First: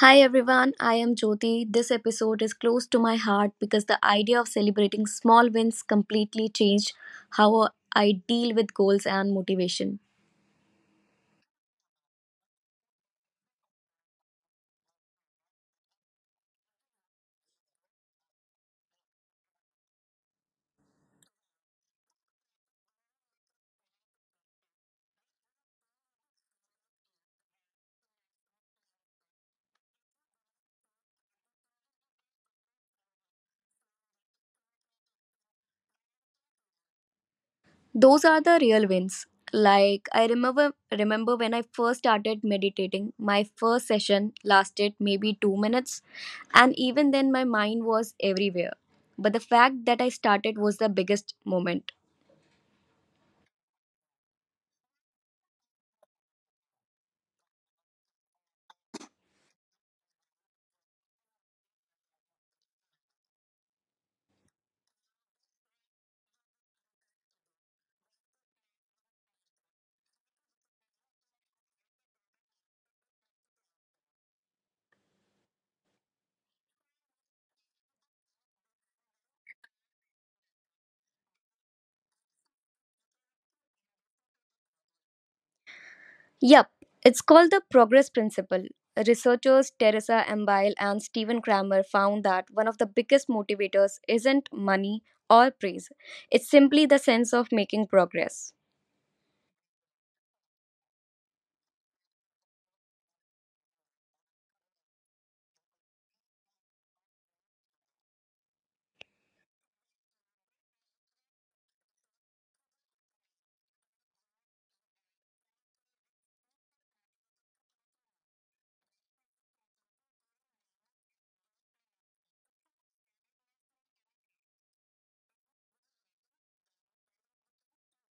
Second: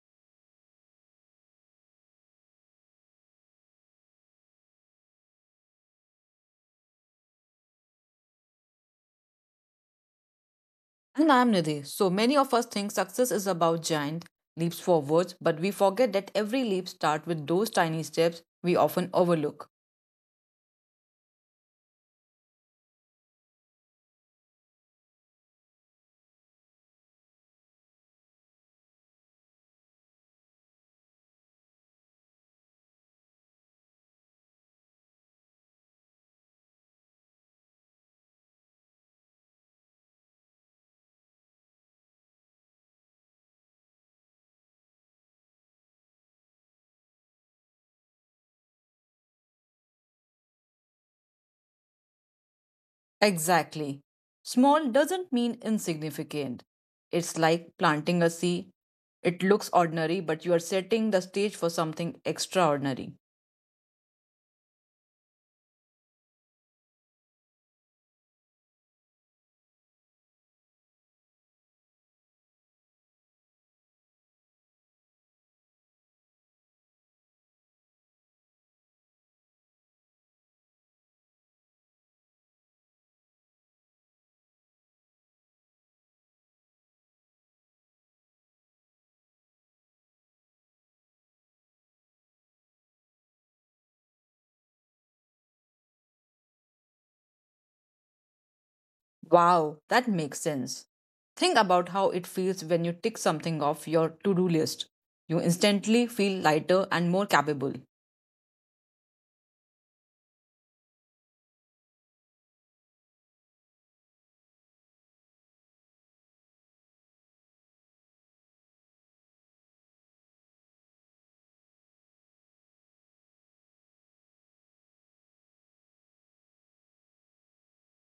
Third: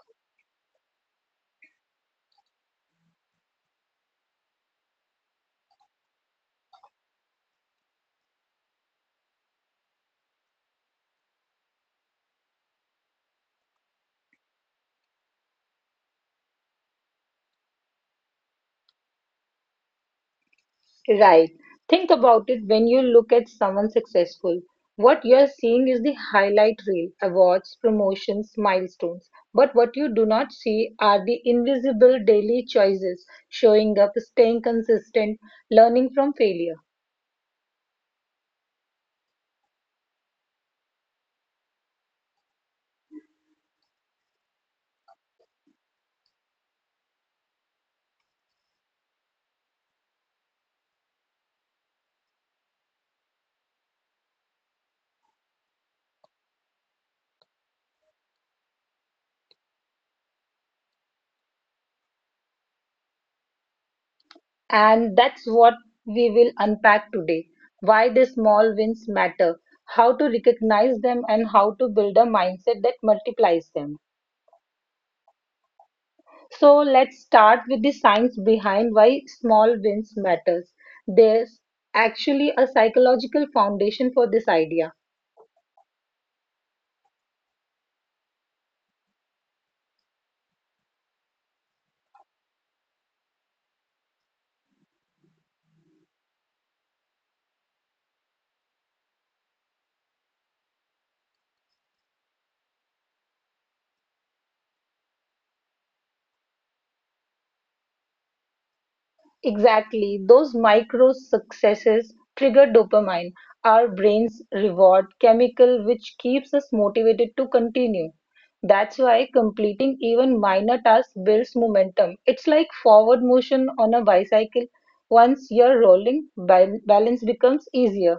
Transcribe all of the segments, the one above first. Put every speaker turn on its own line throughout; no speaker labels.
Hi everyone, I am Jyoti. This episode is close to my heart because the idea of celebrating small wins completely changed how I deal with goals and motivation.
And I'm Nidhi. So many of us think success is about giant leaps forwards, but we forget that every leap starts with those tiny steps we often overlook.
Right. Think about it when you look at someone successful. What you're seeing is the highlight reel, awards, promotions, milestones. But what you do not see are the invisible daily choices, showing up, staying consistent, learning from failure.
Those are the real wins. Like I remember when I first started meditating, my first session lasted maybe 2 minutes and even then my mind was everywhere. But the fact that I started was the biggest moment.
Exactly. Small doesn't mean insignificant. It's like planting a seed. It looks ordinary, but you are setting the stage for something extraordinary.
And that's what we will unpack today, why the small wins matter, how to recognize them, and how to build a mindset that multiplies them. So, let's start with the science behind why small wins matters. There's actually a psychological foundation for this idea.
Yup, it's called the progress principle. Researchers Teresa Embile and Stephen Kramer found that one of the biggest motivators isn't money or praise, it's simply the sense of making progress.
Wow, that makes sense. Think about how it feels when you tick something off your to do list. You instantly feel lighter and more capable.
Exactly. Those micro successes trigger dopamine, our brain's reward chemical, which keeps us motivated to continue. That's why completing even minor tasks builds momentum. It's like forward motion on a bicycle. Once you're rolling, balance becomes easier.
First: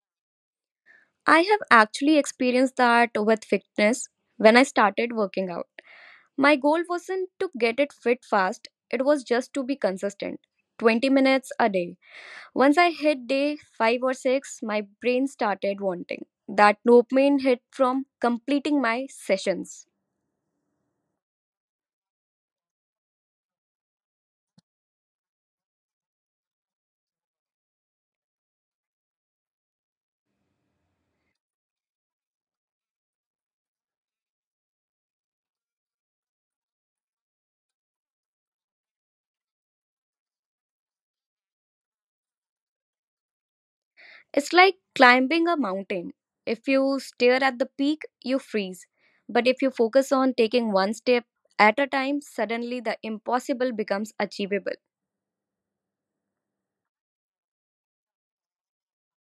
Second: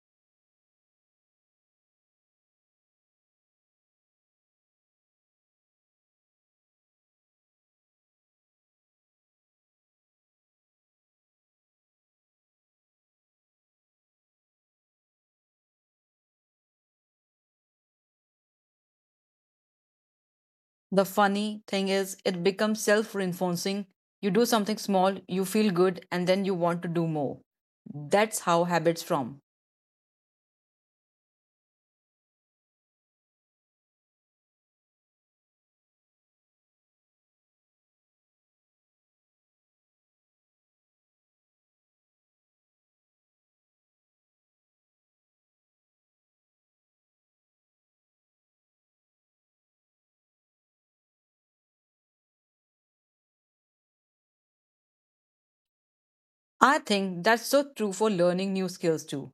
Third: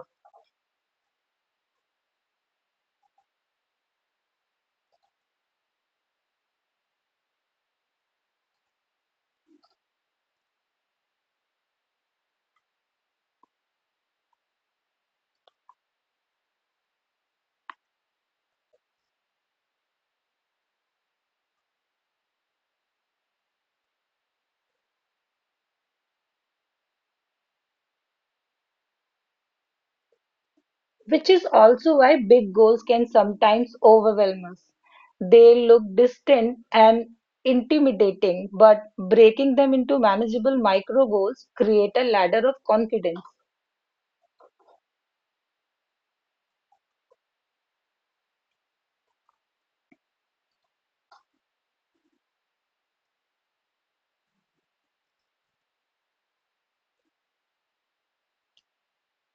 I have actually experienced that with fitness when I started working out. My goal wasn't to get it fit fast, it was just to be consistent 20 minutes a day. Once I hit day five or six, my brain started wanting that dopamine hit from completing my sessions.
The funny thing is, it becomes self reinforcing. You do something small, you feel good, and then you want to do more. That's how habits form.
Which is also why big goals can sometimes overwhelm us. They look distant and intimidating, but breaking them into manageable micro goals create a ladder of confidence.
It's like climbing a mountain. If you stare at the peak, you freeze. But if you focus on taking one step at a time, suddenly the impossible becomes achievable.
I think that's so true for learning new skills too.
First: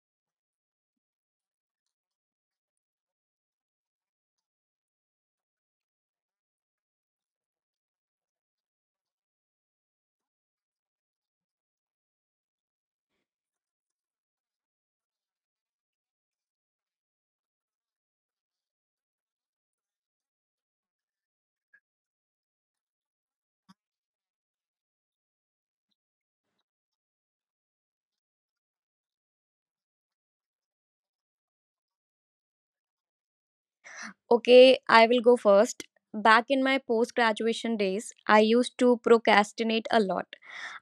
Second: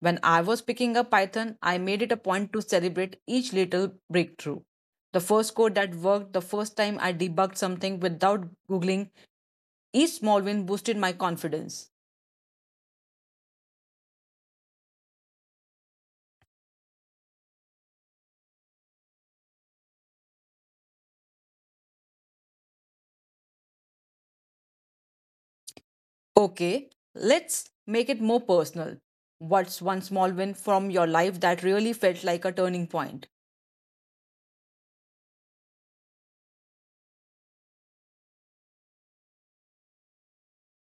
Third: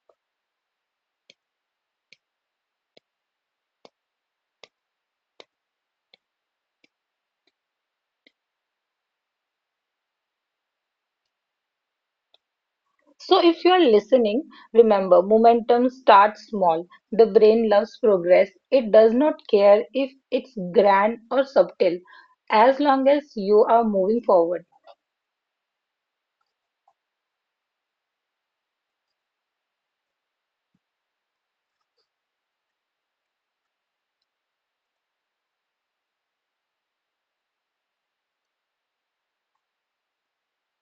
When I was picking up Python, I made it a point to celebrate each little breakthrough. The first code that worked, the first time I debugged something without Googling, each small win boosted my confidence.
So if you are listening, remember momentum starts small. The brain loves progress. It does not care if it's grand or subtle as long as you are moving forward.
Okay, let's make it more personal. What's one small win from your life that really felt like a turning point?
Okay, I will go first. Back in my post graduation days, I used to procrastinate a lot.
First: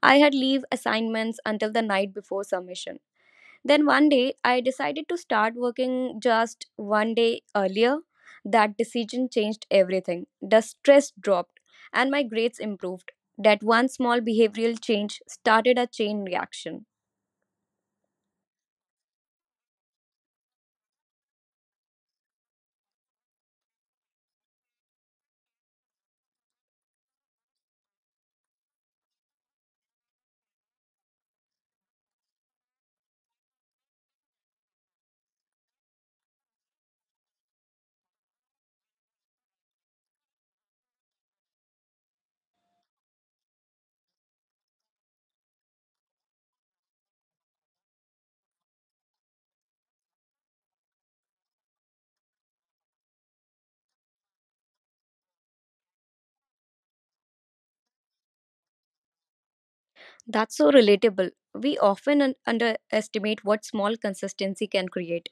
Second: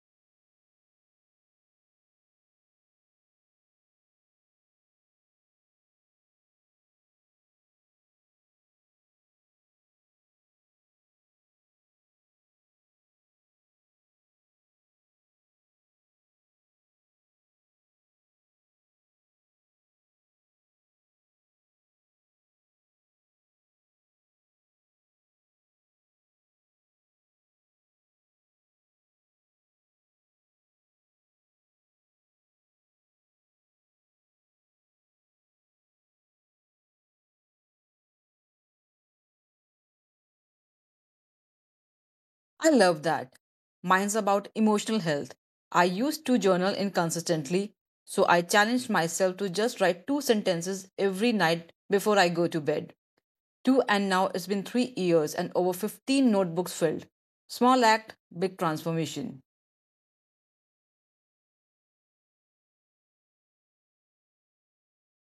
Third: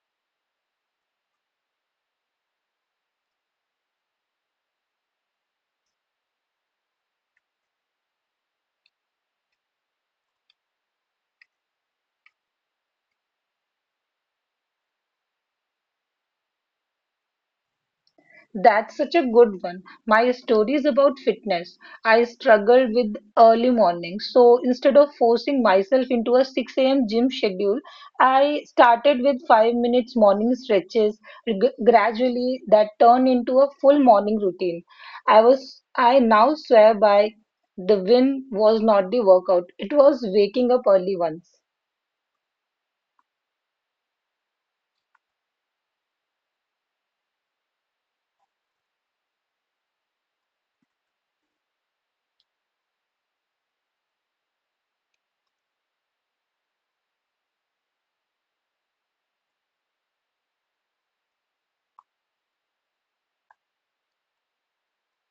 I had leave assignments until the night before submission. Then one day, I decided to start working just one day earlier. That decision changed everything. The stress dropped and my grades improved. That one small behavioral change started a chain reaction.
That's such a good one. My story is about fitness. I struggled with early mornings. So instead of forcing myself into a 6 a.m. gym schedule, I started with 5 minutes morning stretches. Gradually, that turned into a full morning routine. I now swear by the win was not the workout. It was waking up early once.
I love that. Mine's about emotional health. I used to journal inconsistently, so I challenged myself to just write two sentences every night before I go to bed. Two and now it's been 3 years and over 15 notebooks filled. Small act, big transformation.
That's so relatable. We often underestimate what small consistency can create.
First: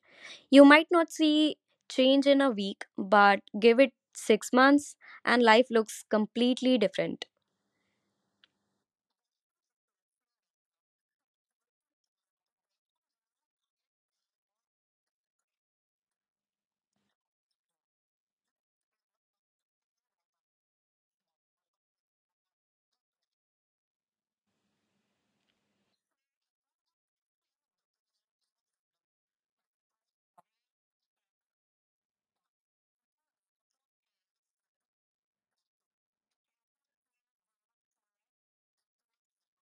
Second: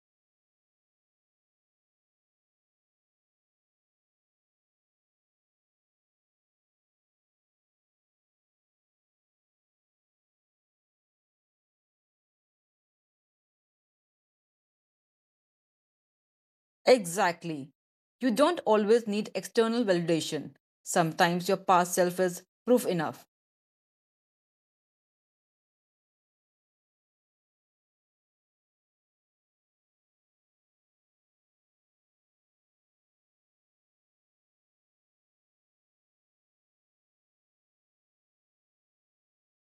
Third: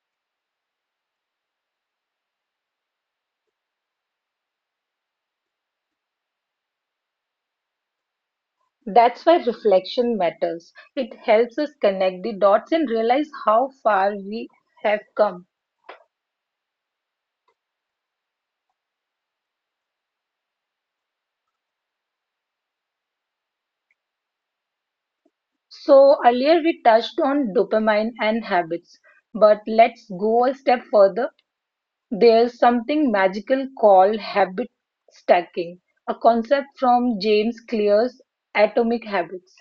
You might not see change in a week, but give it six months and life looks completely different.
That's why reflection matters. It helps us connect the dots and realize how far we have come.
Exactly. You don't always need external validation. Sometimes your past self is proof enough.
So earlier we touched on dopamine and habits, but let's go a step further. There's something magical called habit stacking, a concept from James Clear's Atomic Habits.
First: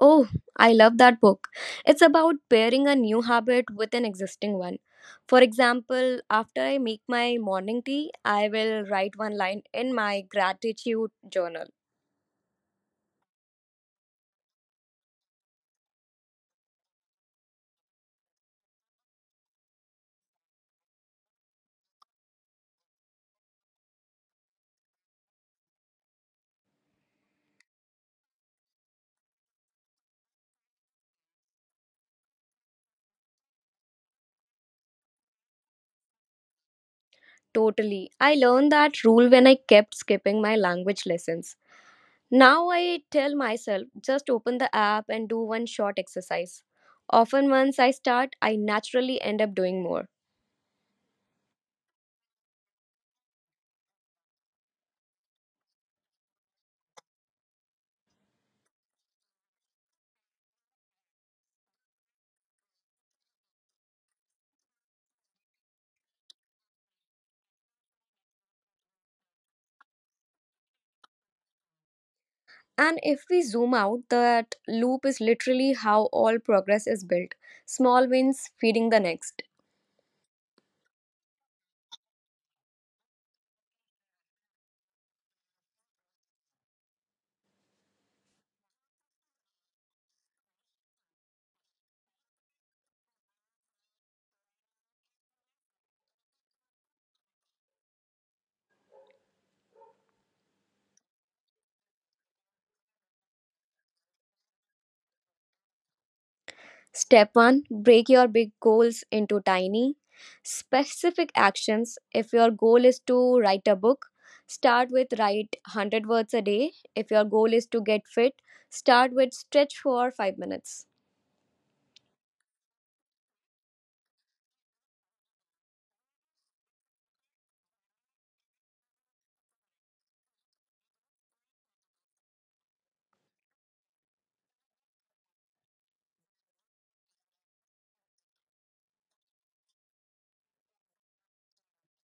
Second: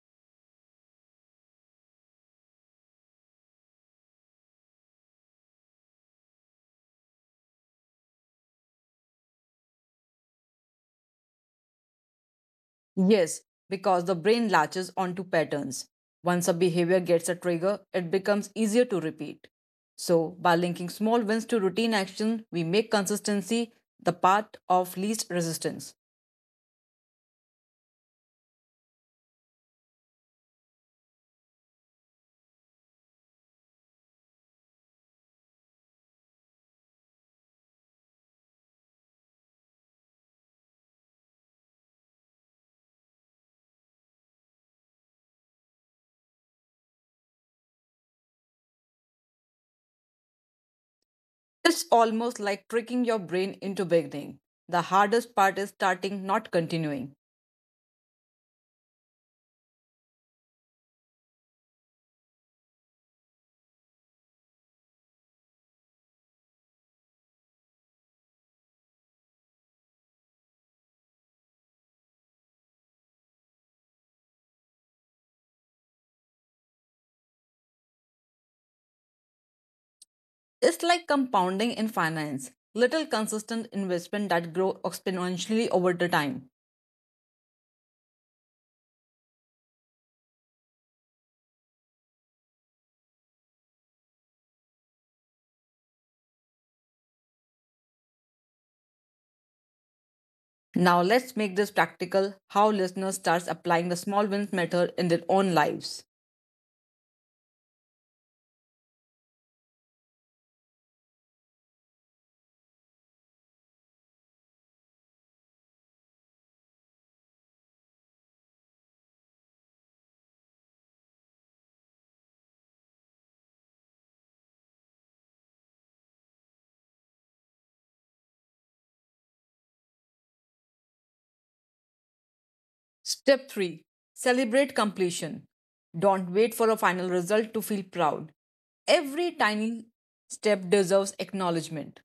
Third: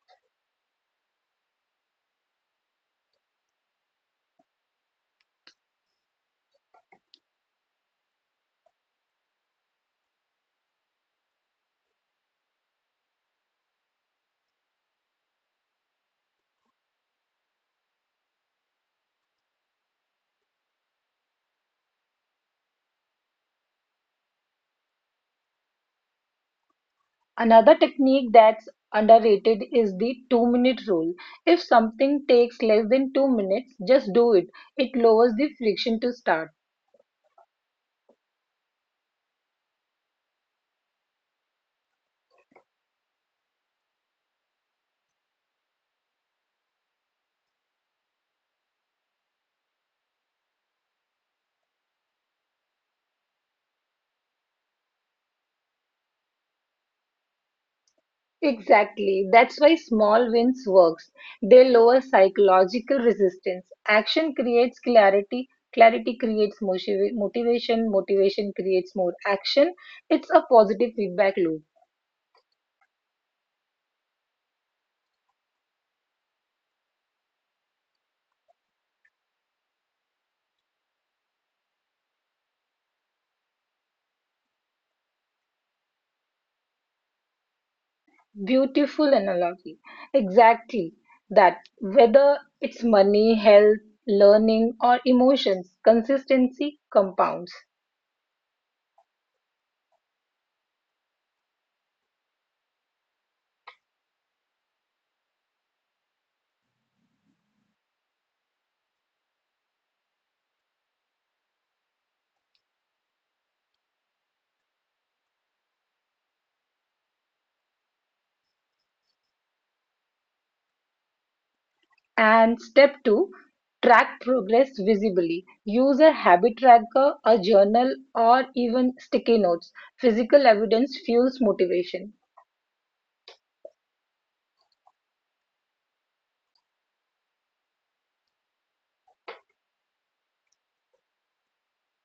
Oh, I love that book. It's about pairing a new habit with an existing one. For example, after I make my morning tea, I will write one line in my gratitude journal.
Yes, because the brain latches onto patterns. Once a behavior gets a trigger, it becomes easier to repeat. So, by linking small wins to routine action, we make consistency the path of least resistance.
Another technique that's underrated is the 2-minute rule. If something takes less than 2 minutes, just do it. It lowers the friction to start.
Totally. I learned that rule when I kept skipping my language lessons. Now I tell myself just open the app and do one short exercise. Often, once I start, I naturally end up doing more.
It's almost like tricking your brain into beginning. The hardest part is starting, not continuing.
Exactly. That's why small wins works. They lower psychological resistance. Action creates clarity. Clarity creates motivation. Motivation creates more action. It's a positive feedback loop.
And if we zoom out, that loop is literally how all progress is built small wins feeding the next.
It's like compounding in finance, little consistent investment that grow exponentially over the time.
Beautiful analogy. Exactly. That whether it's money, health, learning, or emotions, consistency compounds.
Now let's make this practical how listeners starts applying the small wins method in their own lives.
Step one, break your big goals into tiny, specific actions. If your goal is to write a book, start with write 100 words a day. If your goal is to get fit, start with stretch for 5 minutes.
And step two, track progress visibly. Use a habit tracker, a journal, or even sticky notes. Physical evidence fuels motivation.
Step 3. Celebrate completion. Don't wait for a final result to feel proud. Every tiny step deserves acknowledgement.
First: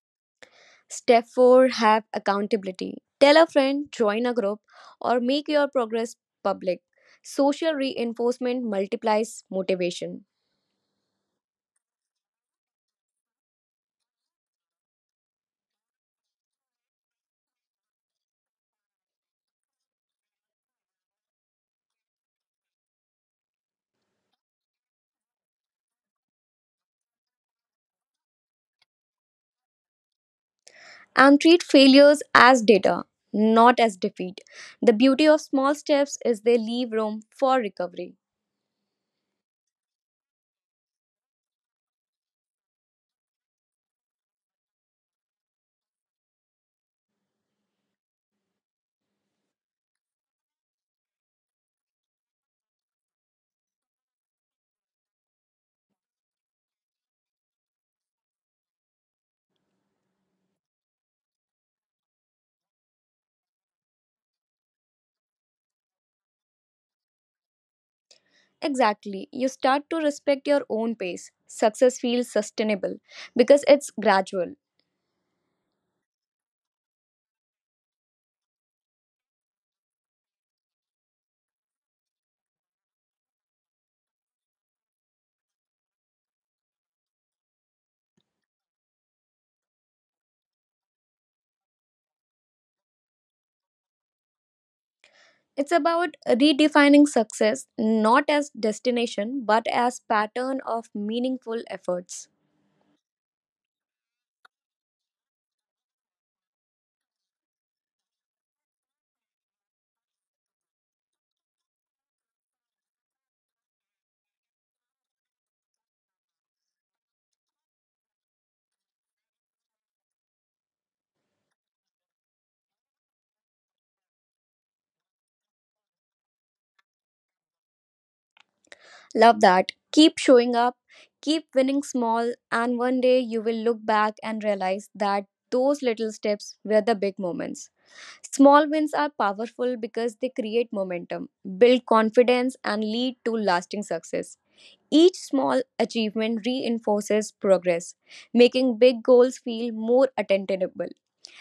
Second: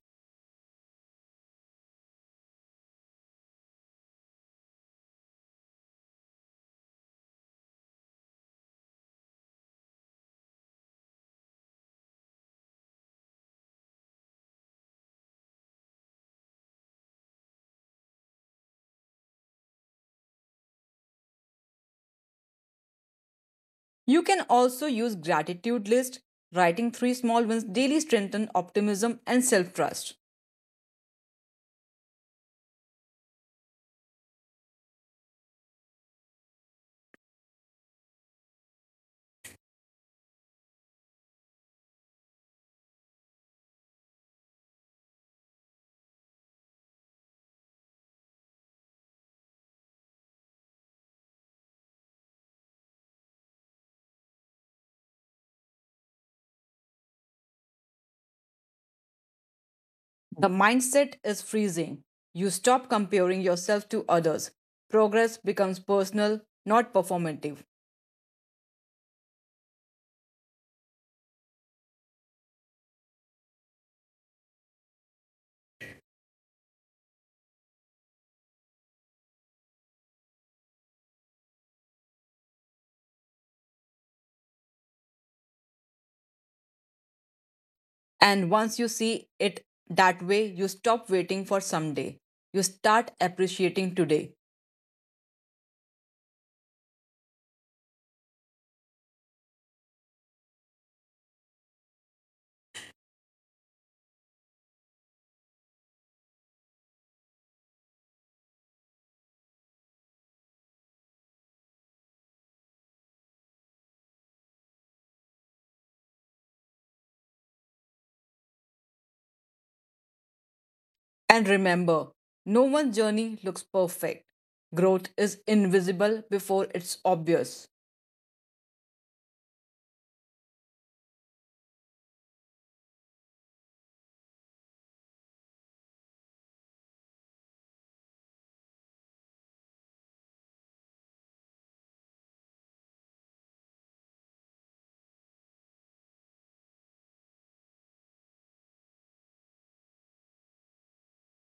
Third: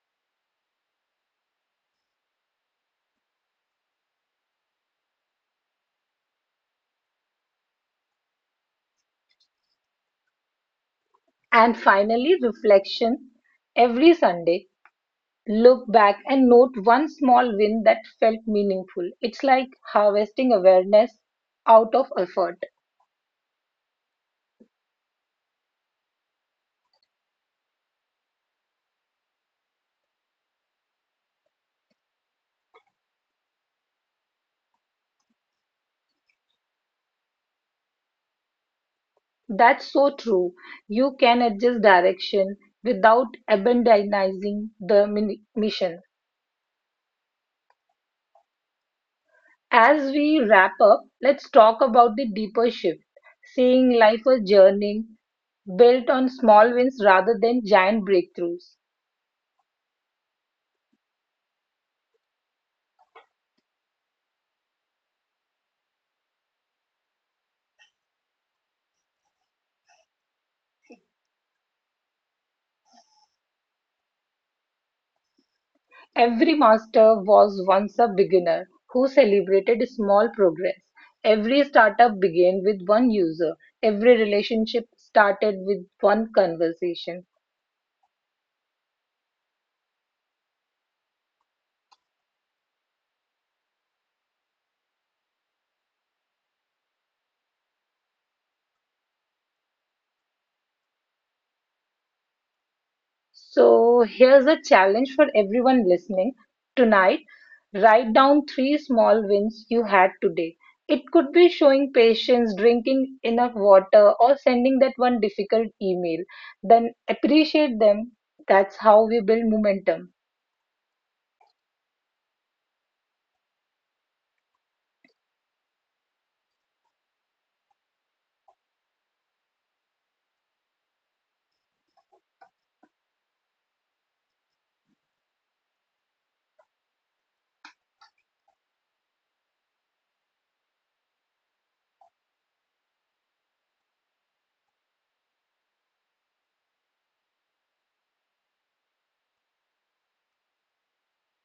Step 4, have accountability. Tell a friend, join a group, or make your progress public. Social reinforcement multiplies motivation.
And finally, reflection. Every Sunday, look back and note one small win that felt meaningful. It's like harvesting awareness out of effort.
You can also use gratitude list. Writing 3 small wins daily strengthens optimism and self-trust.
And treat failures as data, not as defeat. The beauty of small steps is they leave room for recovery.
That's so true. You can adjust direction without abandoning the mission. As we wrap up, let's talk about the deeper shift, seeing life as journey built on small wins rather than giant breakthroughs.
The mindset is freezing. You stop comparing yourself to others. Progress becomes personal, not performative.
Exactly. You start to respect your own pace. Success feels sustainable because it's gradual.
Every master was once a beginner who celebrated small progress. Every startup began with one user. Every relationship started with one conversation.
And once you see it that way, you stop waiting for someday. You start appreciating today.
It's about redefining success not as destination but as pattern of meaningful efforts.
So, here's a challenge for everyone listening. Tonight, write down three small wins you had today. It could be showing patience, drinking enough water, or sending that one difficult email. Then appreciate them. That's how we build momentum.
And remember, no one's journey looks perfect. Growth is invisible before it's obvious.
Love that. Keep showing up, keep winning small, and one day you will look back and realize that those little steps were the big moments. Small wins are powerful because they create momentum, build confidence, and lead to lasting success. Each small achievement reinforces progress, making big goals feel more attainable.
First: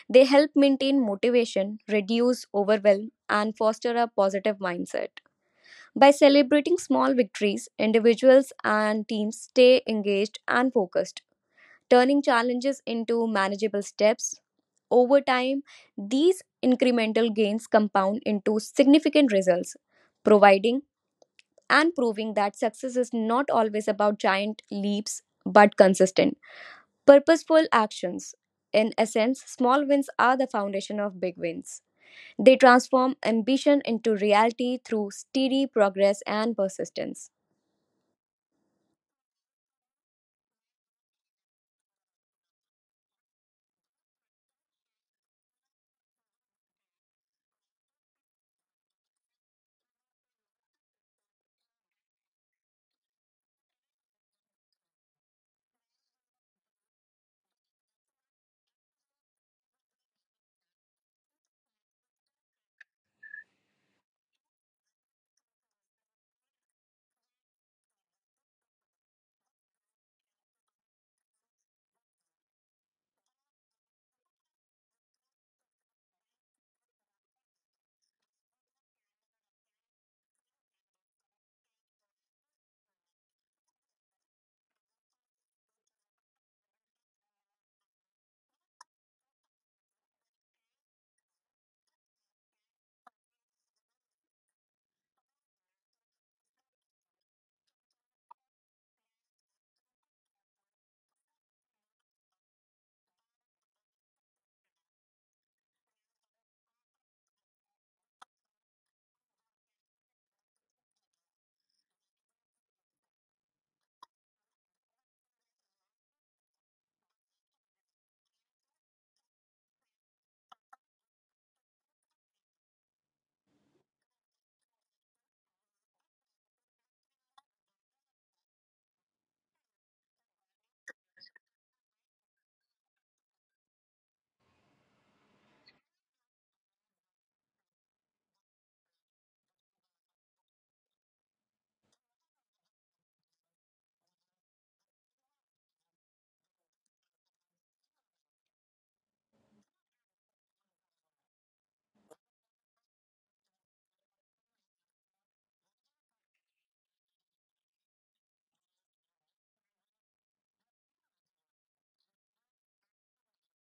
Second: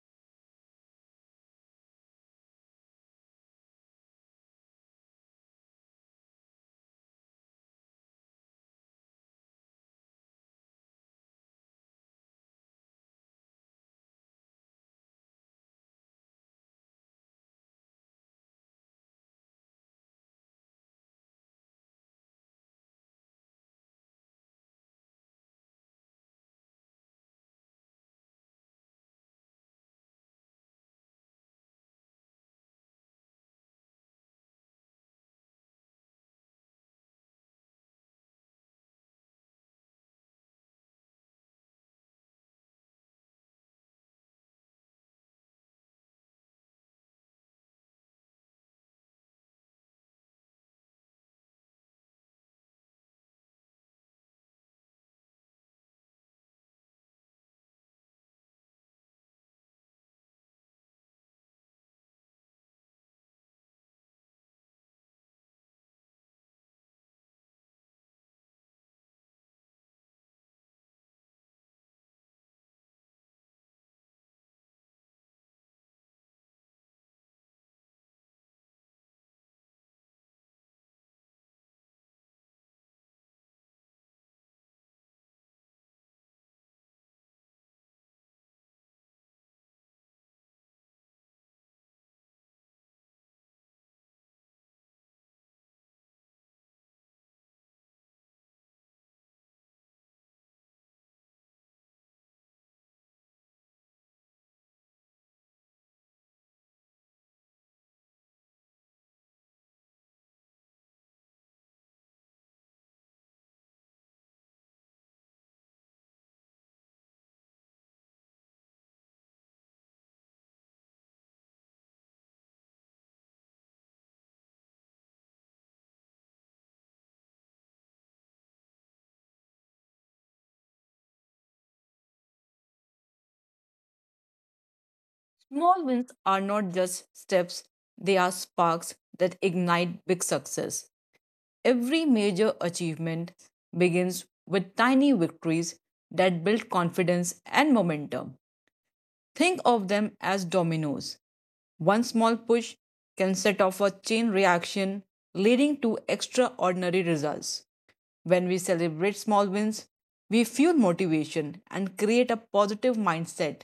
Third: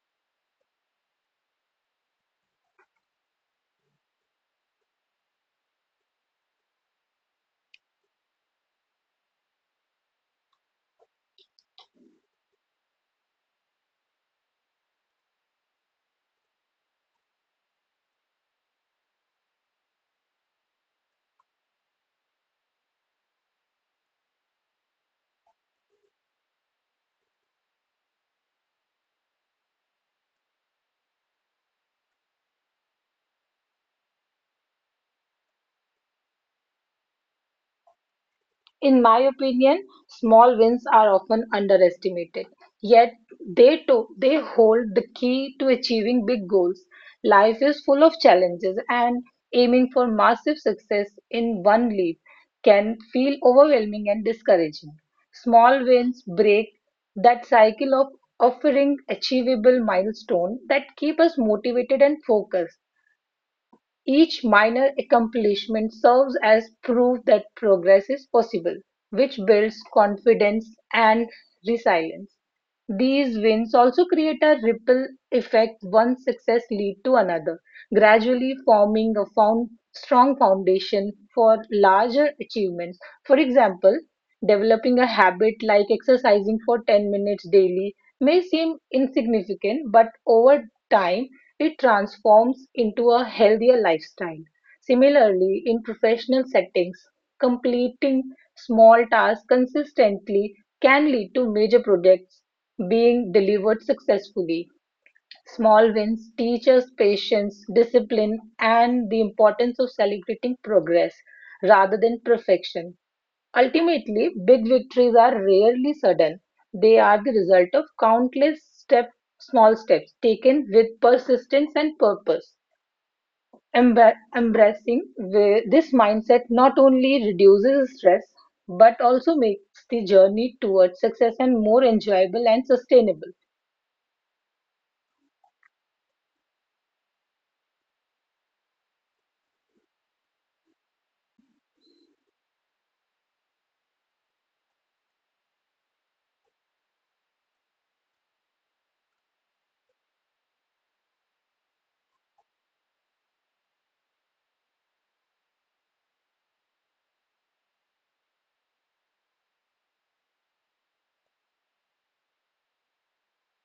They help maintain motivation, reduce overwhelm, and foster a positive mindset. By celebrating small victories, individuals and teams stay engaged and focused, turning challenges into manageable steps. Over time, these incremental gains compound into significant results, providing and proving that success is not always about giant leaps but consistent, purposeful actions. In essence, small wins are the foundation of big wins. They transform ambition into reality through steady progress and persistence.
In my opinion, small wins are often underestimated. Yet they hold the key to achieving big goals. Life is full of challenges and aiming for massive success in one leap can feel overwhelming and discouraging. Small wins break that cycle of offering achievable milestones that keep us motivated and focused. Each minor accomplishment serves as proof that progress is possible, which builds confidence and resilience. These wins also create a ripple effect, one success lead to another, gradually forming a strong foundation for larger achievements. For example, developing a habit like exercising for 10 minutes daily may seem insignificant, but over time it transforms into a healthier lifestyle. Similarly, in professional settings, completing small tasks consistently can lead to major projects being delivered successfully. Small wins teach us patience, discipline, and the importance of celebrating progress rather than perfection. Ultimately, big victories are rarely sudden. They are the result of small steps taken with persistence and purpose. Embracing this mindset not only reduces stress but also makes the journey towards success and more enjoyable and sustainable.
Small wins are not just steps, they are sparks that ignite big success. Every major achievement begins with tiny victories that build confidence and momentum. Think of them as dominoes. One small push can set off a chain reaction leading to extraordinary results. When we celebrate small wins, we fuel motivation and create a positive mindset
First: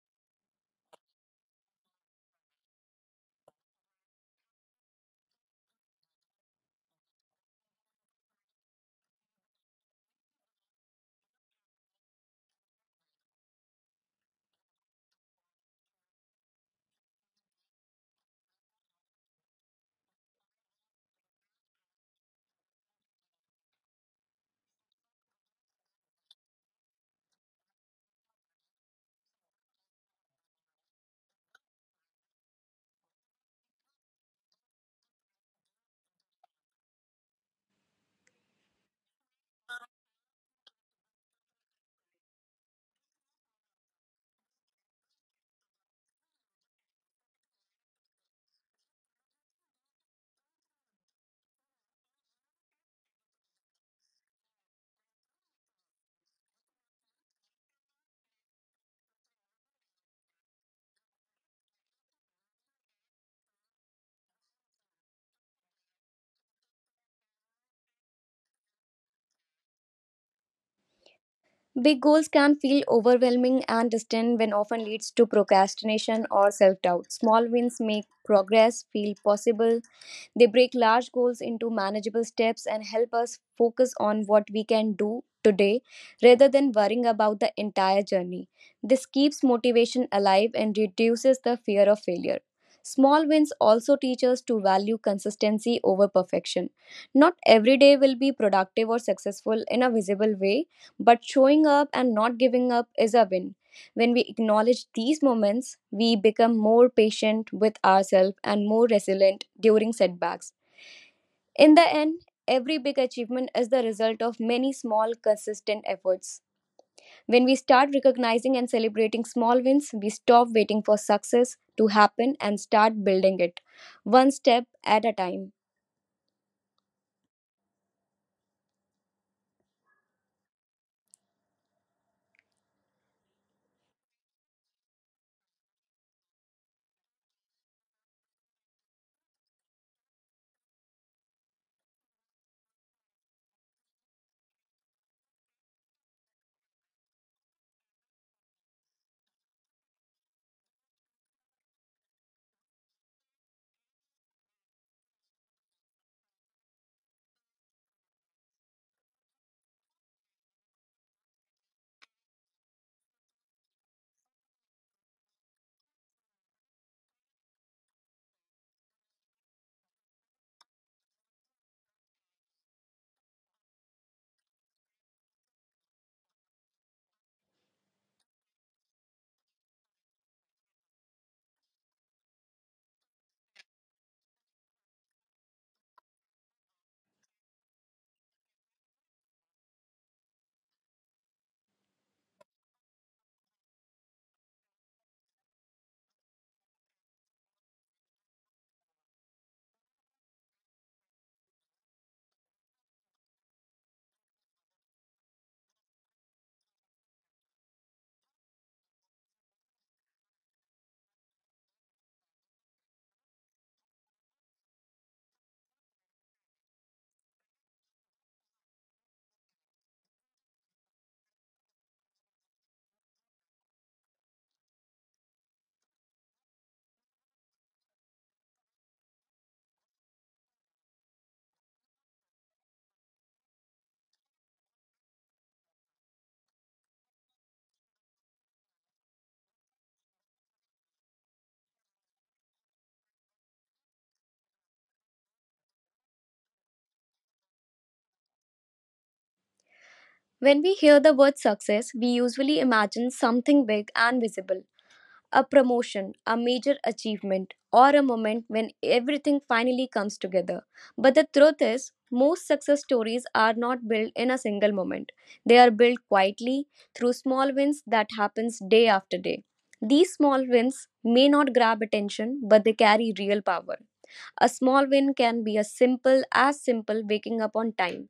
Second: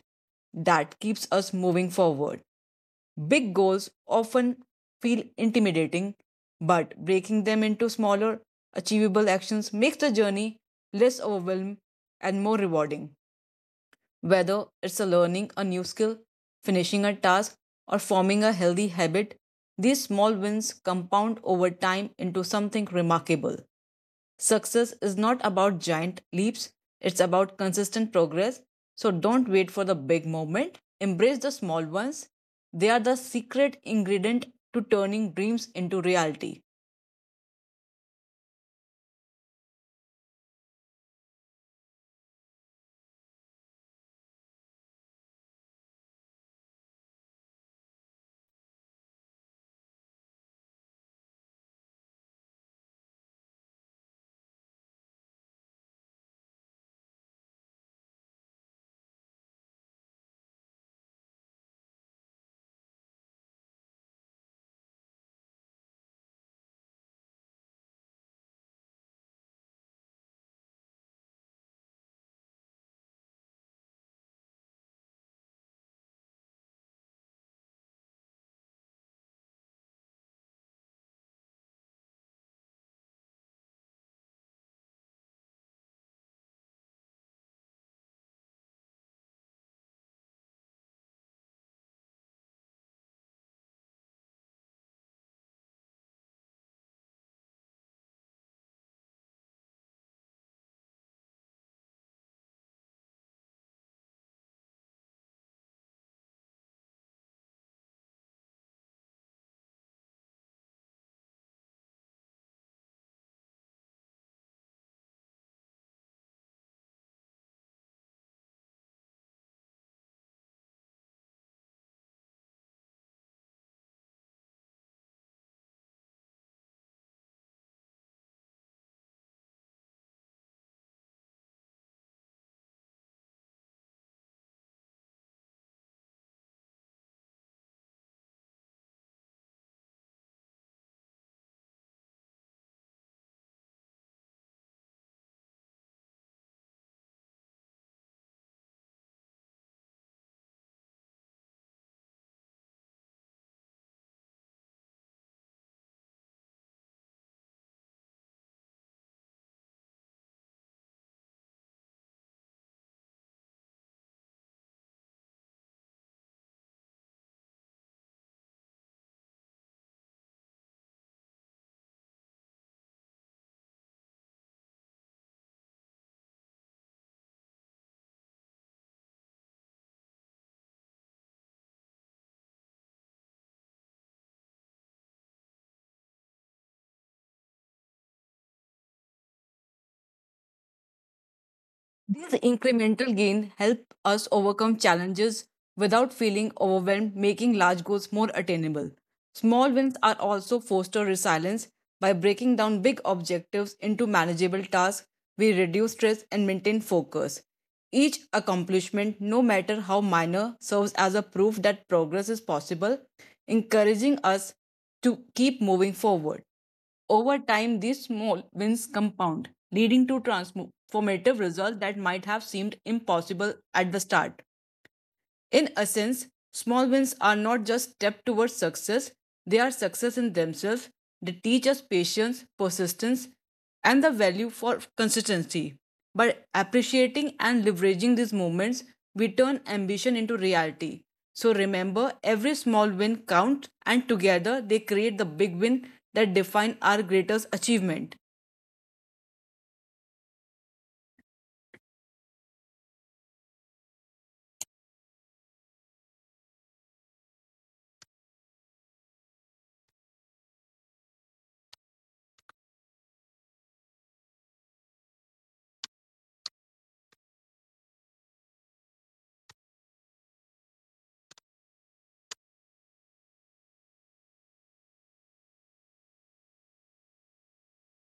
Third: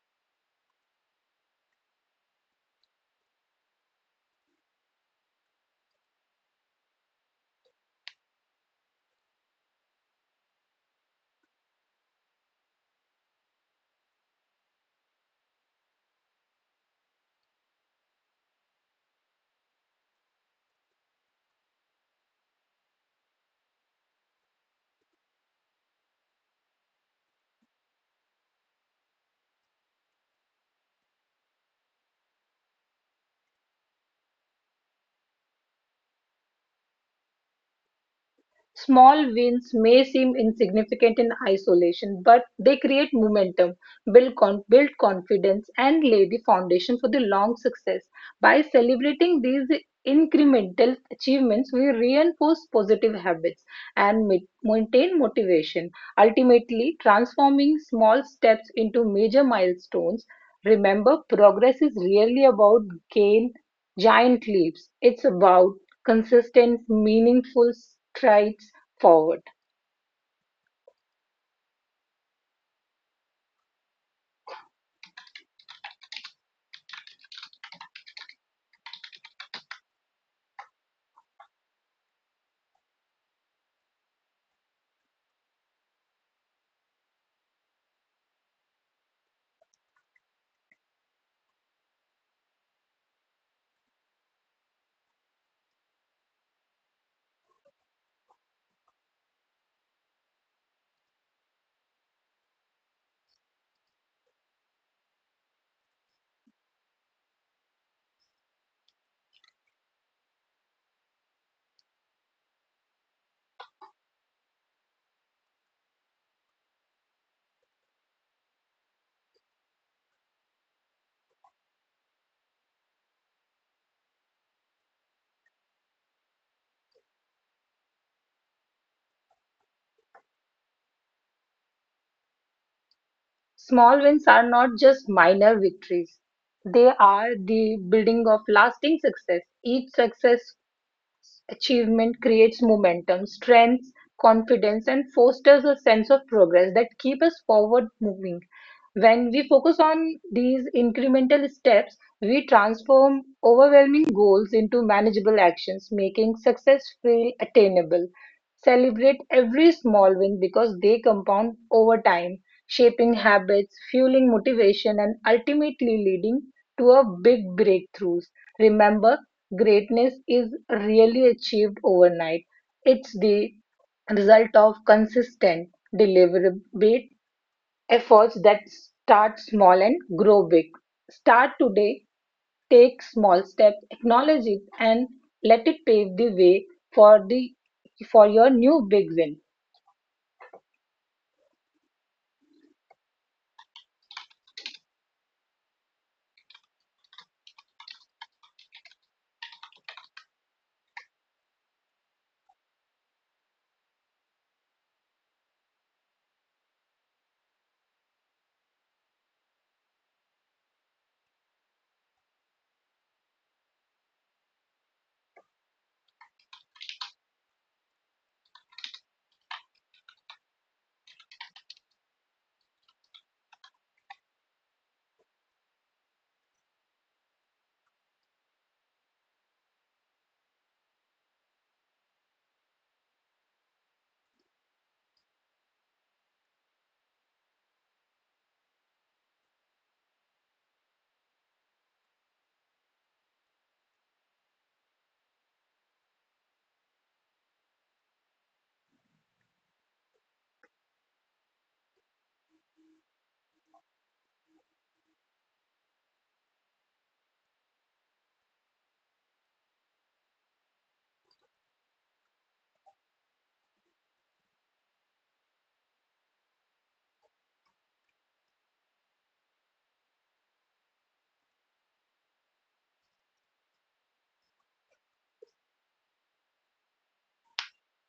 that keeps us moving forward. Big goals often feel intimidating, but breaking them into smaller, achievable actions makes the journey less overwhelming and more rewarding. Whether it's a learning a new skill, finishing a task, or forming a healthy habit, these small wins compound over time into something remarkable. Success is not about giant leaps, it's about consistent progress. So don't wait for the big moment, embrace the small ones. They are the secret ingredient to turning dreams into reality.
Small wins may seem insignificant in isolation, but they create momentum, build confidence, and lay the foundation for the long success. By celebrating these incremental achievements, we reinforce positive habits and maintain motivation, ultimately transforming small steps into major milestones. Remember, progress is really about gain giant leaps. It's about consistent, meaningful strides forward.
Big goals can feel overwhelming and distant when often leads to procrastination or self-doubt. Small wins make progress feel possible. They break large goals into manageable steps and help us focus on what we can do today rather than worrying about the entire journey. This keeps motivation alive and reduces the fear of failure. Small wins also teach us to value consistency over perfection. Not every day will be productive or successful in a visible way, but showing up and not giving up is a win. When we acknowledge these moments, we become more patient with ourselves and more resilient during setbacks. In the end, every big achievement is the result of many small, consistent efforts. When we start recognizing and celebrating small wins, we stop waiting for success to happen and start building it, one step at a time.
Small wins are not just minor victories, they are the building of lasting success. Each success Achievement creates momentum, strengthens confidence, and fosters a sense of progress that keep us forward moving. When we focus on these incremental steps, we transform overwhelming goals into manageable actions, making success feel attainable. Celebrate every small win because they compound over time, shaping habits, fueling motivation, and ultimately leading to a big breakthroughs. Remember, greatness is really achieved overnight. It's the result of consistent, deliberate efforts that start small and grow big. Start today, take small steps, acknowledge it, and let it pave the way for the for your new big win.
These incremental gains help us overcome challenges without feeling overwhelmed, making large goals more attainable. Small wins are also foster resilience by breaking down big objectives into manageable tasks. We reduce stress and maintain focus. Each accomplishment, no matter how minor, serves as a proof that progress is possible, encouraging us to keep moving forward. Over time, these small wins compound, leading to transformative results that might have seemed impossible at the start. In essence, small wins are not just steps towards success, they are success in themselves. They teach us patience, persistence, and the value for consistency. By appreciating and leveraging these moments, we turn ambition into reality. So remember, every small win counts, and together they create the big win that define our greatest achievement.
When we hear the word success, we usually imagine something big and visible: a promotion, a major achievement, or a moment when everything finally comes together. But the truth is, most success stories are not built in a single moment. They are built quietly through small wins that happens day after day. These small wins may not grab attention, but they carry real power. A small win can be as simple waking up on time,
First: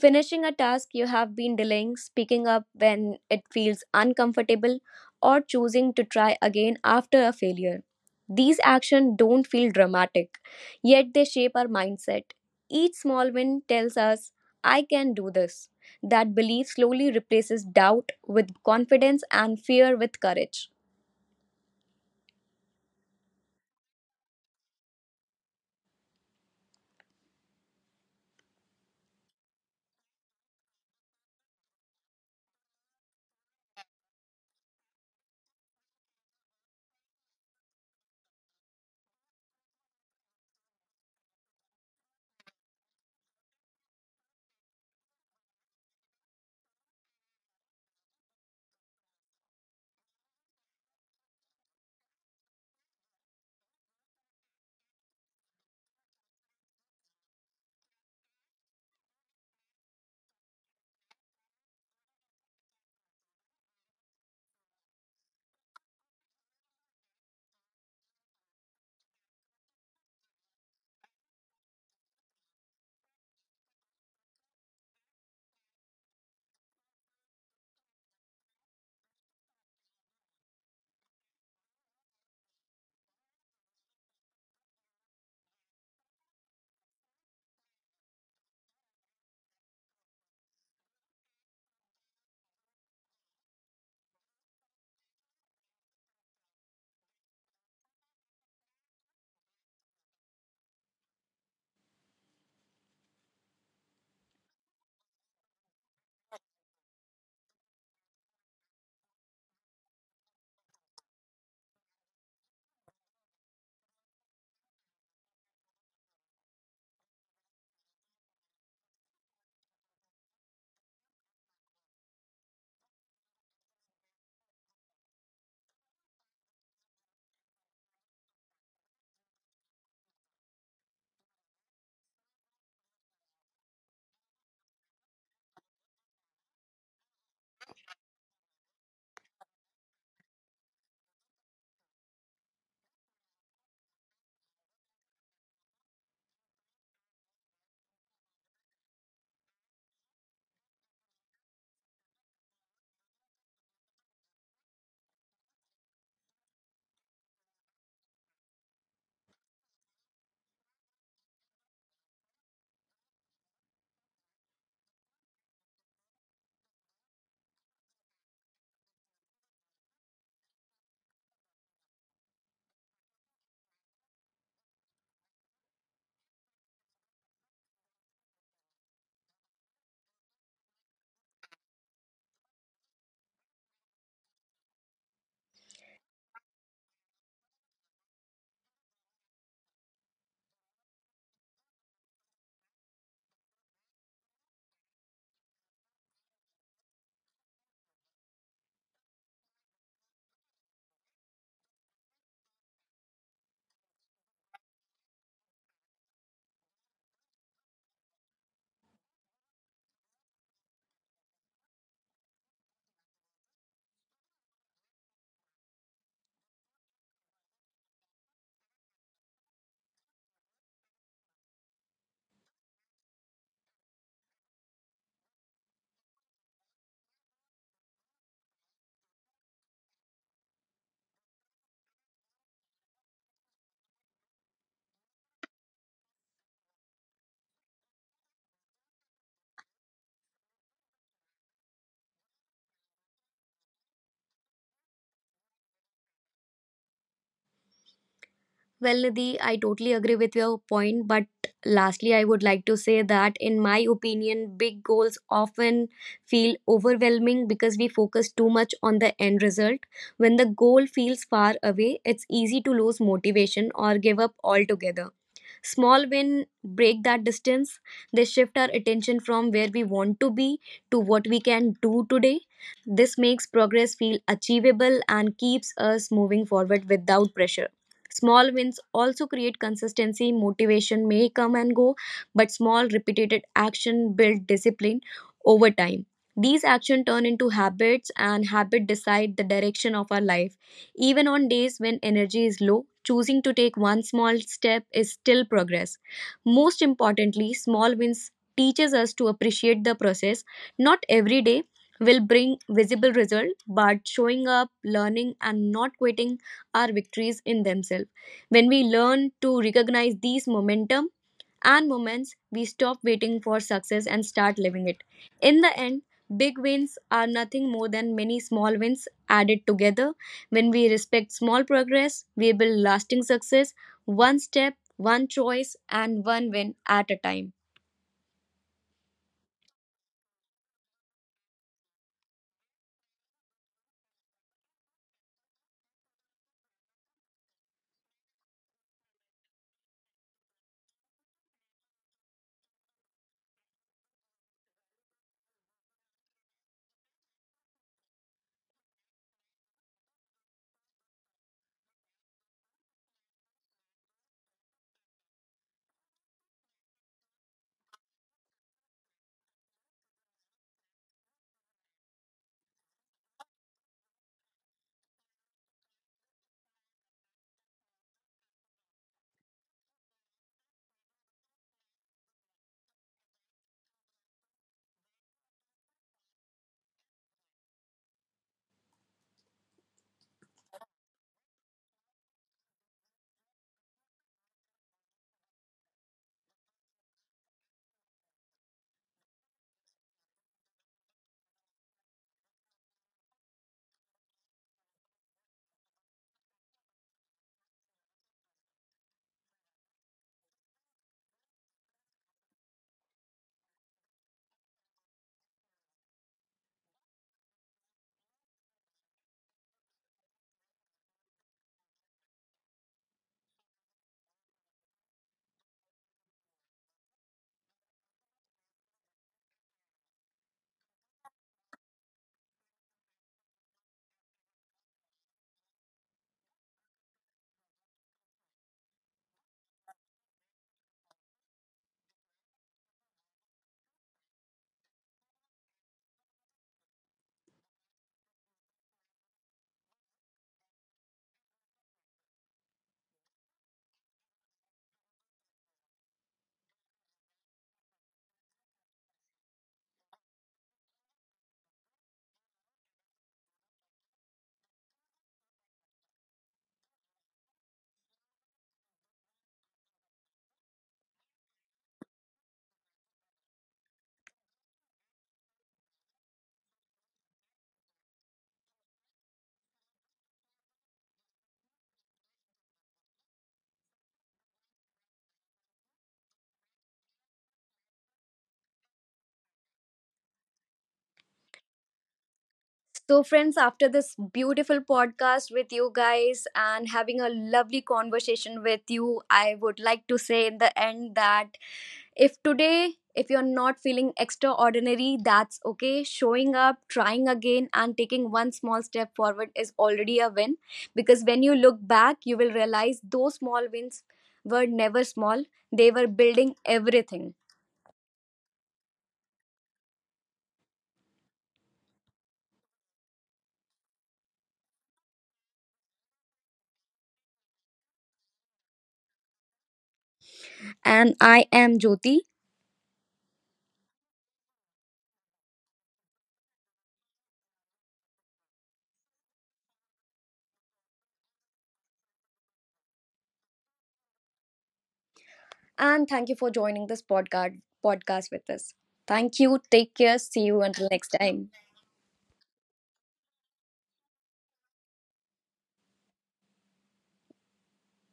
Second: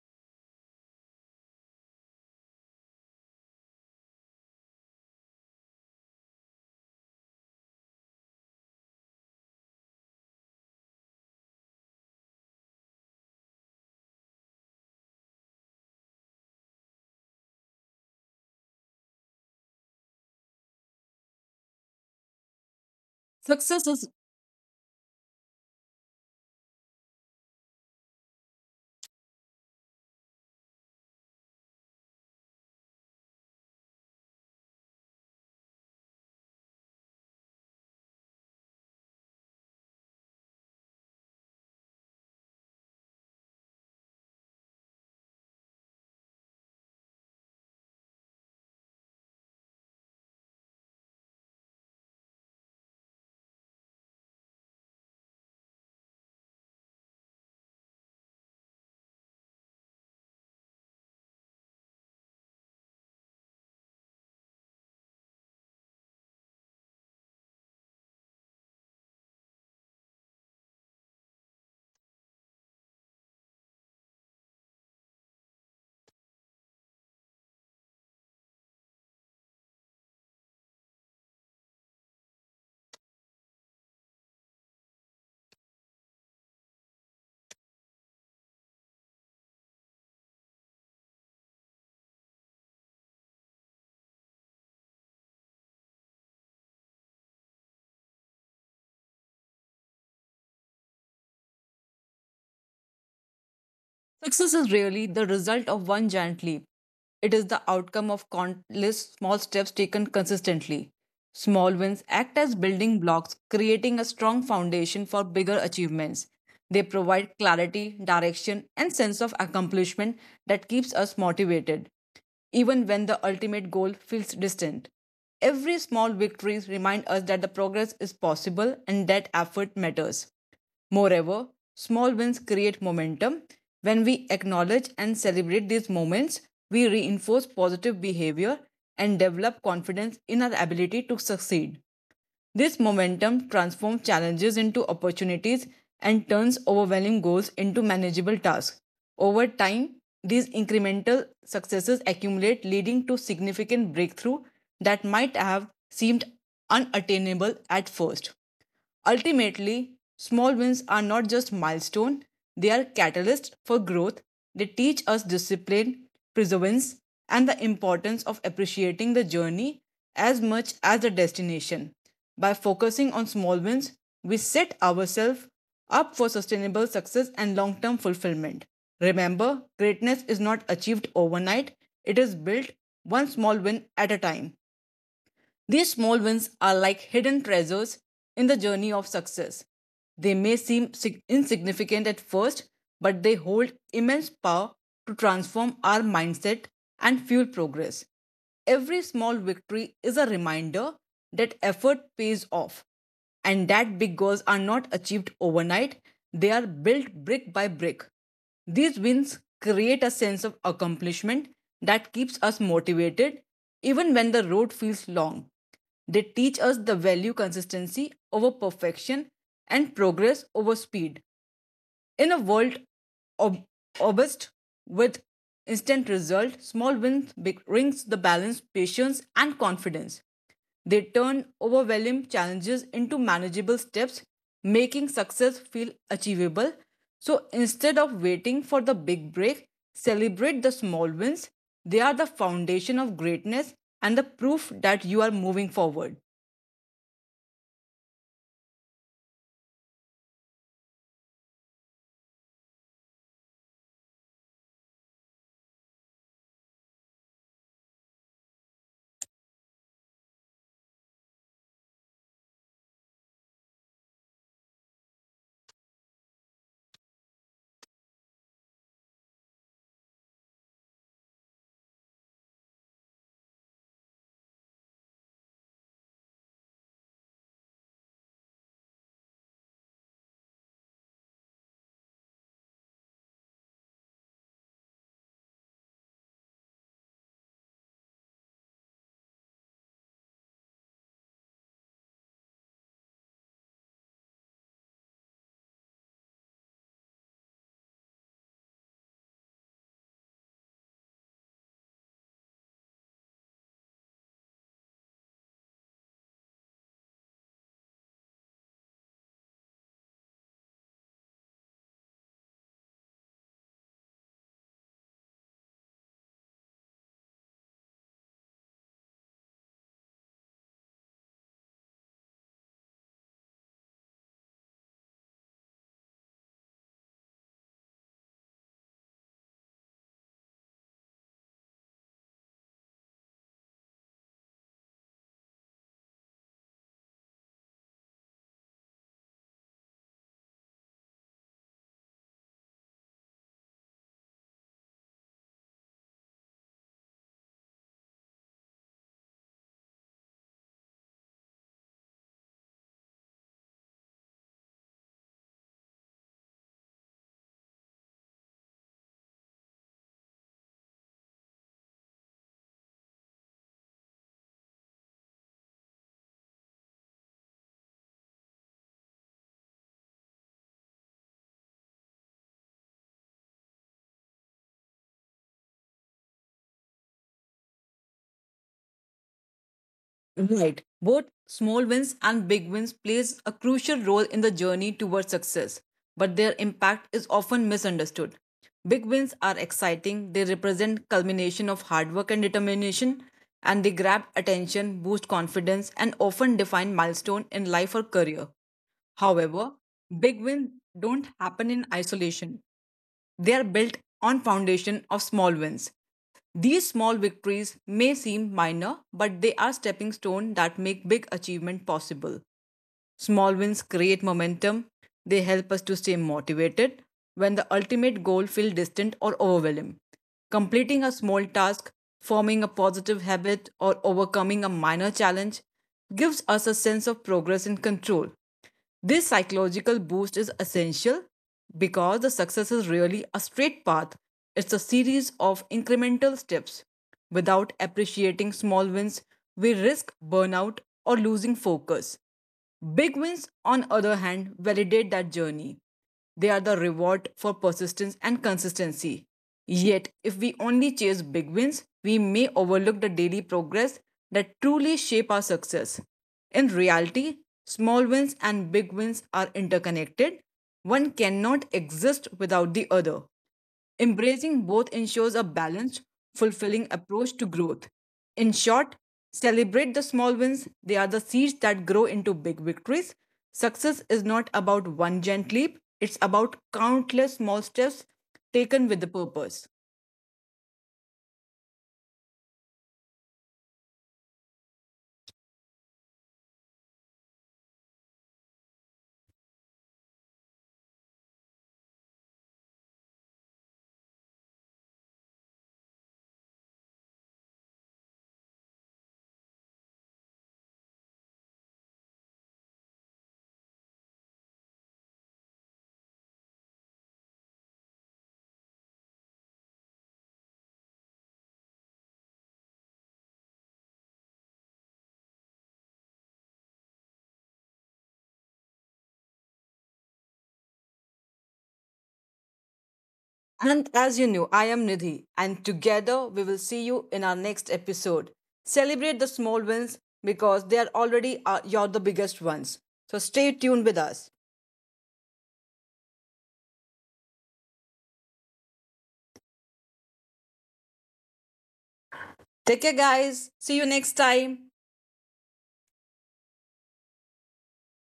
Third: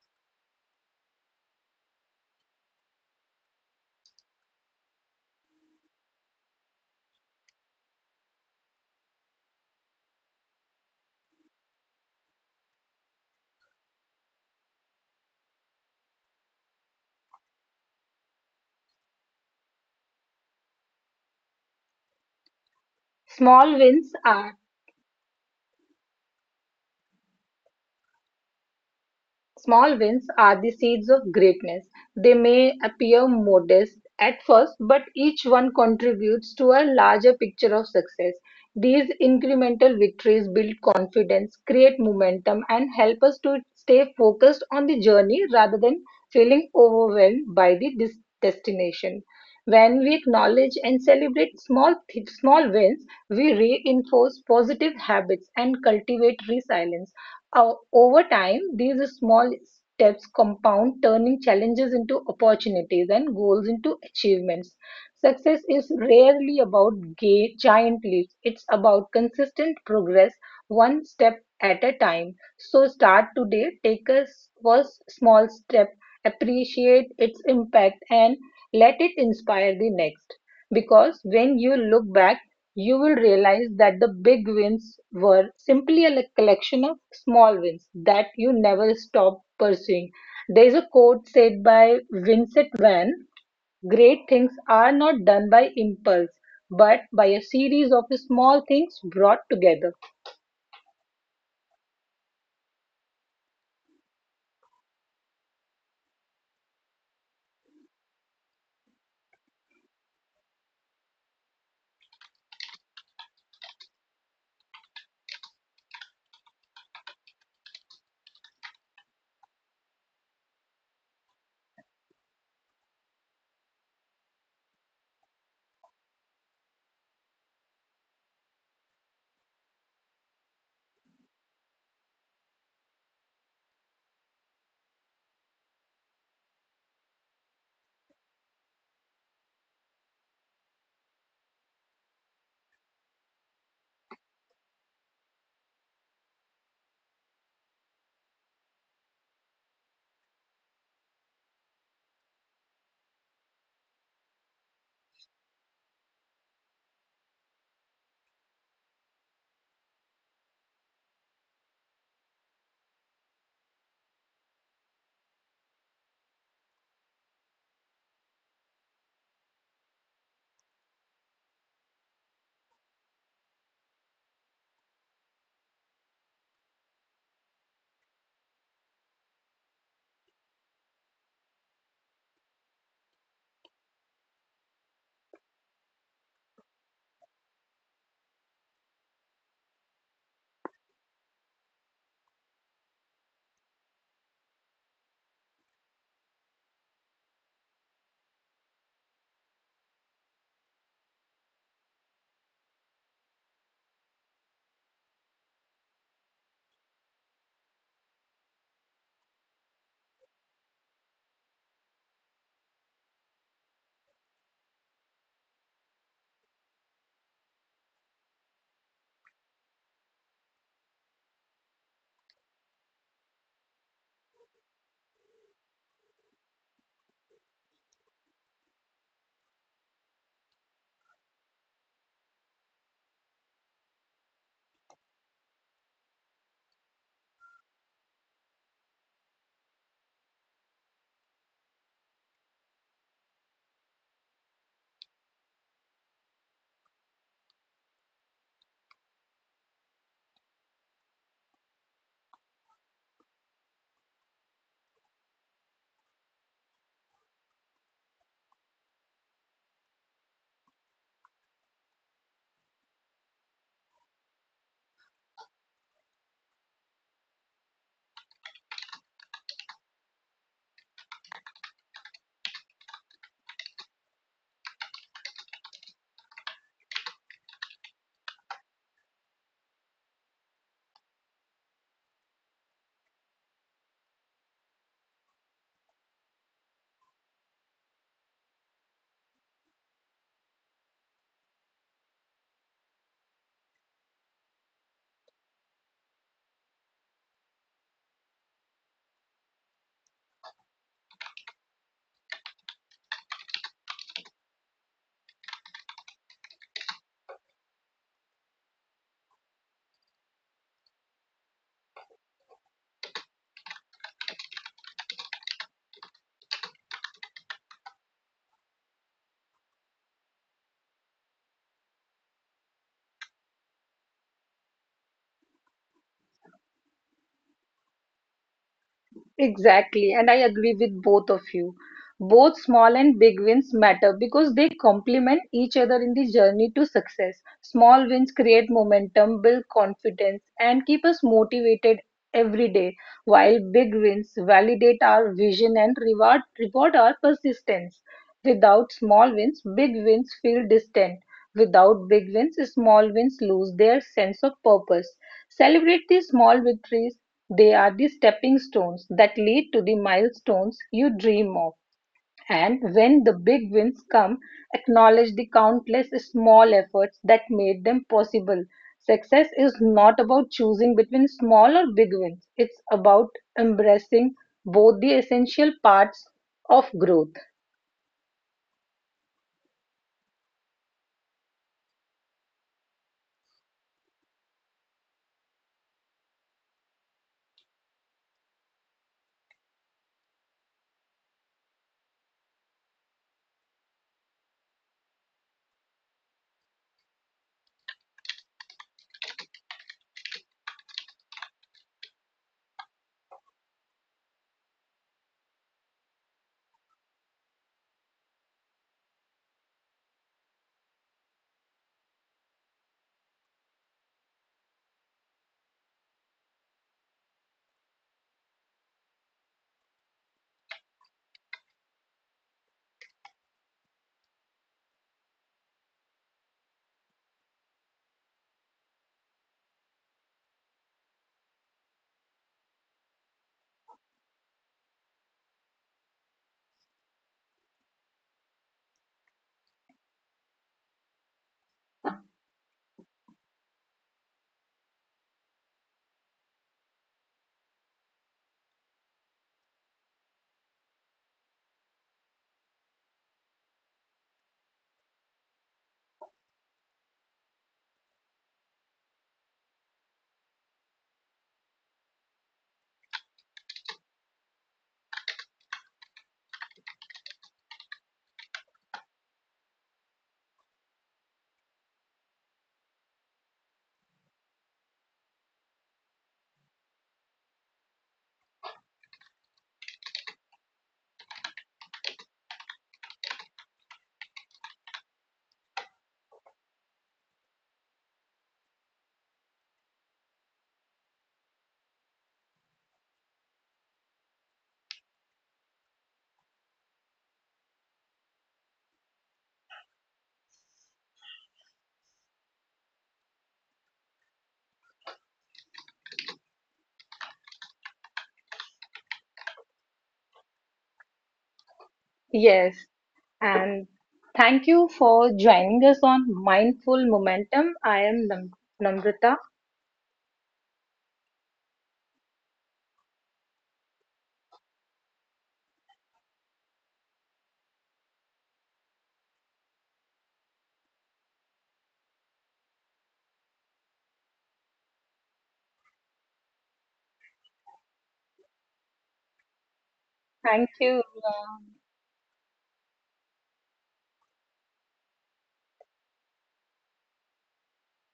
finishing a task you have been delaying, speaking up when it feels uncomfortable, or choosing to try again after a failure. These actions don't feel dramatic, yet they shape our mindset. Each small win tells us, I can do this. That belief slowly replaces doubt with confidence and fear with courage.
Small
Success is
wins are Small wins are the seeds of greatness. They may appear modest at first, but each one contributes to a larger picture of success. These incremental victories build confidence, create momentum, and help us to stay focused on the journey rather than feeling overwhelmed by the destination. When we acknowledge and celebrate small wins, we reinforce positive habits and cultivate resilience. Over time, these small steps compound, turning challenges into opportunities and goals into achievements. Success is rarely about giant leaps, it's about consistent progress, one step at a time. So, start today, first small step, appreciate its impact, and let it inspire the next. Because when you look back, you will realize that the big wins were simply a collection of small wins that you never stop pursuing. There is a quote said by Vincent Van: great things are not done by impulse, but by a series of small things brought together.
Success is really the result of one giant leap. It is the outcome of countless small steps taken consistently. Small wins act as building blocks, creating a strong foundation for bigger achievements. They provide clarity, direction, and sense of accomplishment that keeps us motivated, even when the ultimate goal feels distant. Every small victory reminds us that the progress is possible and that effort matters. Moreover, small wins create momentum. When we acknowledge and celebrate these moments, we reinforce positive behavior and develop confidence in our ability to succeed. This momentum transforms challenges into opportunities and turns overwhelming goals into manageable tasks. Over time, these incremental successes accumulate, leading to significant breakthrough that might have seemed unattainable at first. Ultimately, small wins are not just milestones; they are catalysts for growth. They teach us discipline, perseverance, and the importance of appreciating the journey as much as the destination. By focusing on small wins, we set ourselves up for sustainable success and long term fulfillment. Remember, greatness is not achieved overnight, it is built one small win at a time. These small wins are like hidden treasures in the journey of success. They may seem insignificant at first, but they hold immense power to transform our mindset and fuel progress. Every small victory is a reminder that effort pays off and that big goals are not achieved overnight, they are built brick by brick. These wins create a sense of accomplishment that keeps us motivated even when the road feels long. They teach us the value consistency over perfection and progress over speed. In a world ob- obsessed with instant result, small wins brings the balance, patience, and confidence. They turn overwhelming challenges into manageable steps, making success feel achievable. So instead of waiting for the big break, celebrate the small wins. They are the foundation of greatness and the proof that you are moving forward.
Well, Nidhi, I totally agree with your point, but lastly, I would like to say that, in my opinion, big goals often feel overwhelming because we focus too much on the end result. When the goal feels far away, it's easy to lose motivation or give up altogether. Small wins break that distance. They shift our attention from where we want to be to what we can do today. This makes progress feel achievable and keeps us moving forward without pressure. Small wins also create consistency. Motivation may come and go, but small repeated action build discipline over time. These actions turn into habits, and habits decide the direction of our life. Even on days when energy is low, choosing to take one small step is still progress. Most importantly, small wins teaches us to appreciate the process. Not every day will bring visible result, but showing up, learning and not quitting are victories in themselves. When we learn to recognize these momentum and moments we stop waiting for success and start living it. In the end, big wins are nothing more than many small wins added together. When we respect small progress, we build lasting success, one step, one choice, and one win at a time.
Exactly, and I agree with both of you. Both small and big wins matter because they complement each other in the journey to success. Small wins create momentum, build confidence, and keep us motivated every day, while big wins validate our vision and reward our persistence. Without small wins, big wins feel distant. Without big wins, small wins lose their sense of purpose. Celebrate the small victories. They are the stepping stones that lead to the milestones you dream of. And when the big wins come, acknowledge the countless small efforts that made them possible. Success is not about choosing between small or big wins, it's about embracing both the essential parts of growth.
Right. Both small wins and big wins plays a crucial role in the journey towards success, but their impact is often misunderstood. Big wins are exciting, they represent culmination of hard work and determination, and they grab attention, boost confidence, and often define milestone in life or career. However, big wins don't happen in isolation. They are built on foundation of small wins. These small victories may seem minor, but they are stepping stones that make big achievement possible. Small wins create momentum, they help us to stay motivated when the ultimate goal feels distant or overwhelming. Completing a small task, forming a positive habit, or overcoming a minor challenge gives us a sense of progress and control. This psychological boost is essential because the success is really a straight path. It's a series of incremental steps. Without appreciating small wins, we risk burnout or losing focus. Big wins, on the other hand, validate that journey. They are the reward for persistence and consistency. Yet, if we only chase big wins, we may overlook the daily progress that truly shape our success. In reality, small wins and big wins are interconnected. One cannot exist without the other. Embracing both ensures a balanced, fulfilling approach to growth. In short, celebrate the small wins, they are the seeds that grow into big victories. Success is not about one giant leap, it's about countless small steps taken with the purpose.
So, friends, after this beautiful podcast with you guys and having a lovely conversation with you, I would like to say in the end that if today, if you're not feeling extraordinary, that's okay. Showing up, trying again, and taking one small step forward is already a win. Because when you look back, you will realize those small wins were never small, they were building everything.
Yes, and thank you for joining us on Mindful Momentum. I am Namrata.
And I am Jyoti.
And as you know, I am Nidhi, and together we will see you in our next episode. Celebrate the small wins because they are already you're the biggest ones. So stay tuned with us.
And thank you for joining this podcast with us. Thank you. Take care. See you
Thank
until
you.
next time.
Ram.
Take care, guys. See you next time.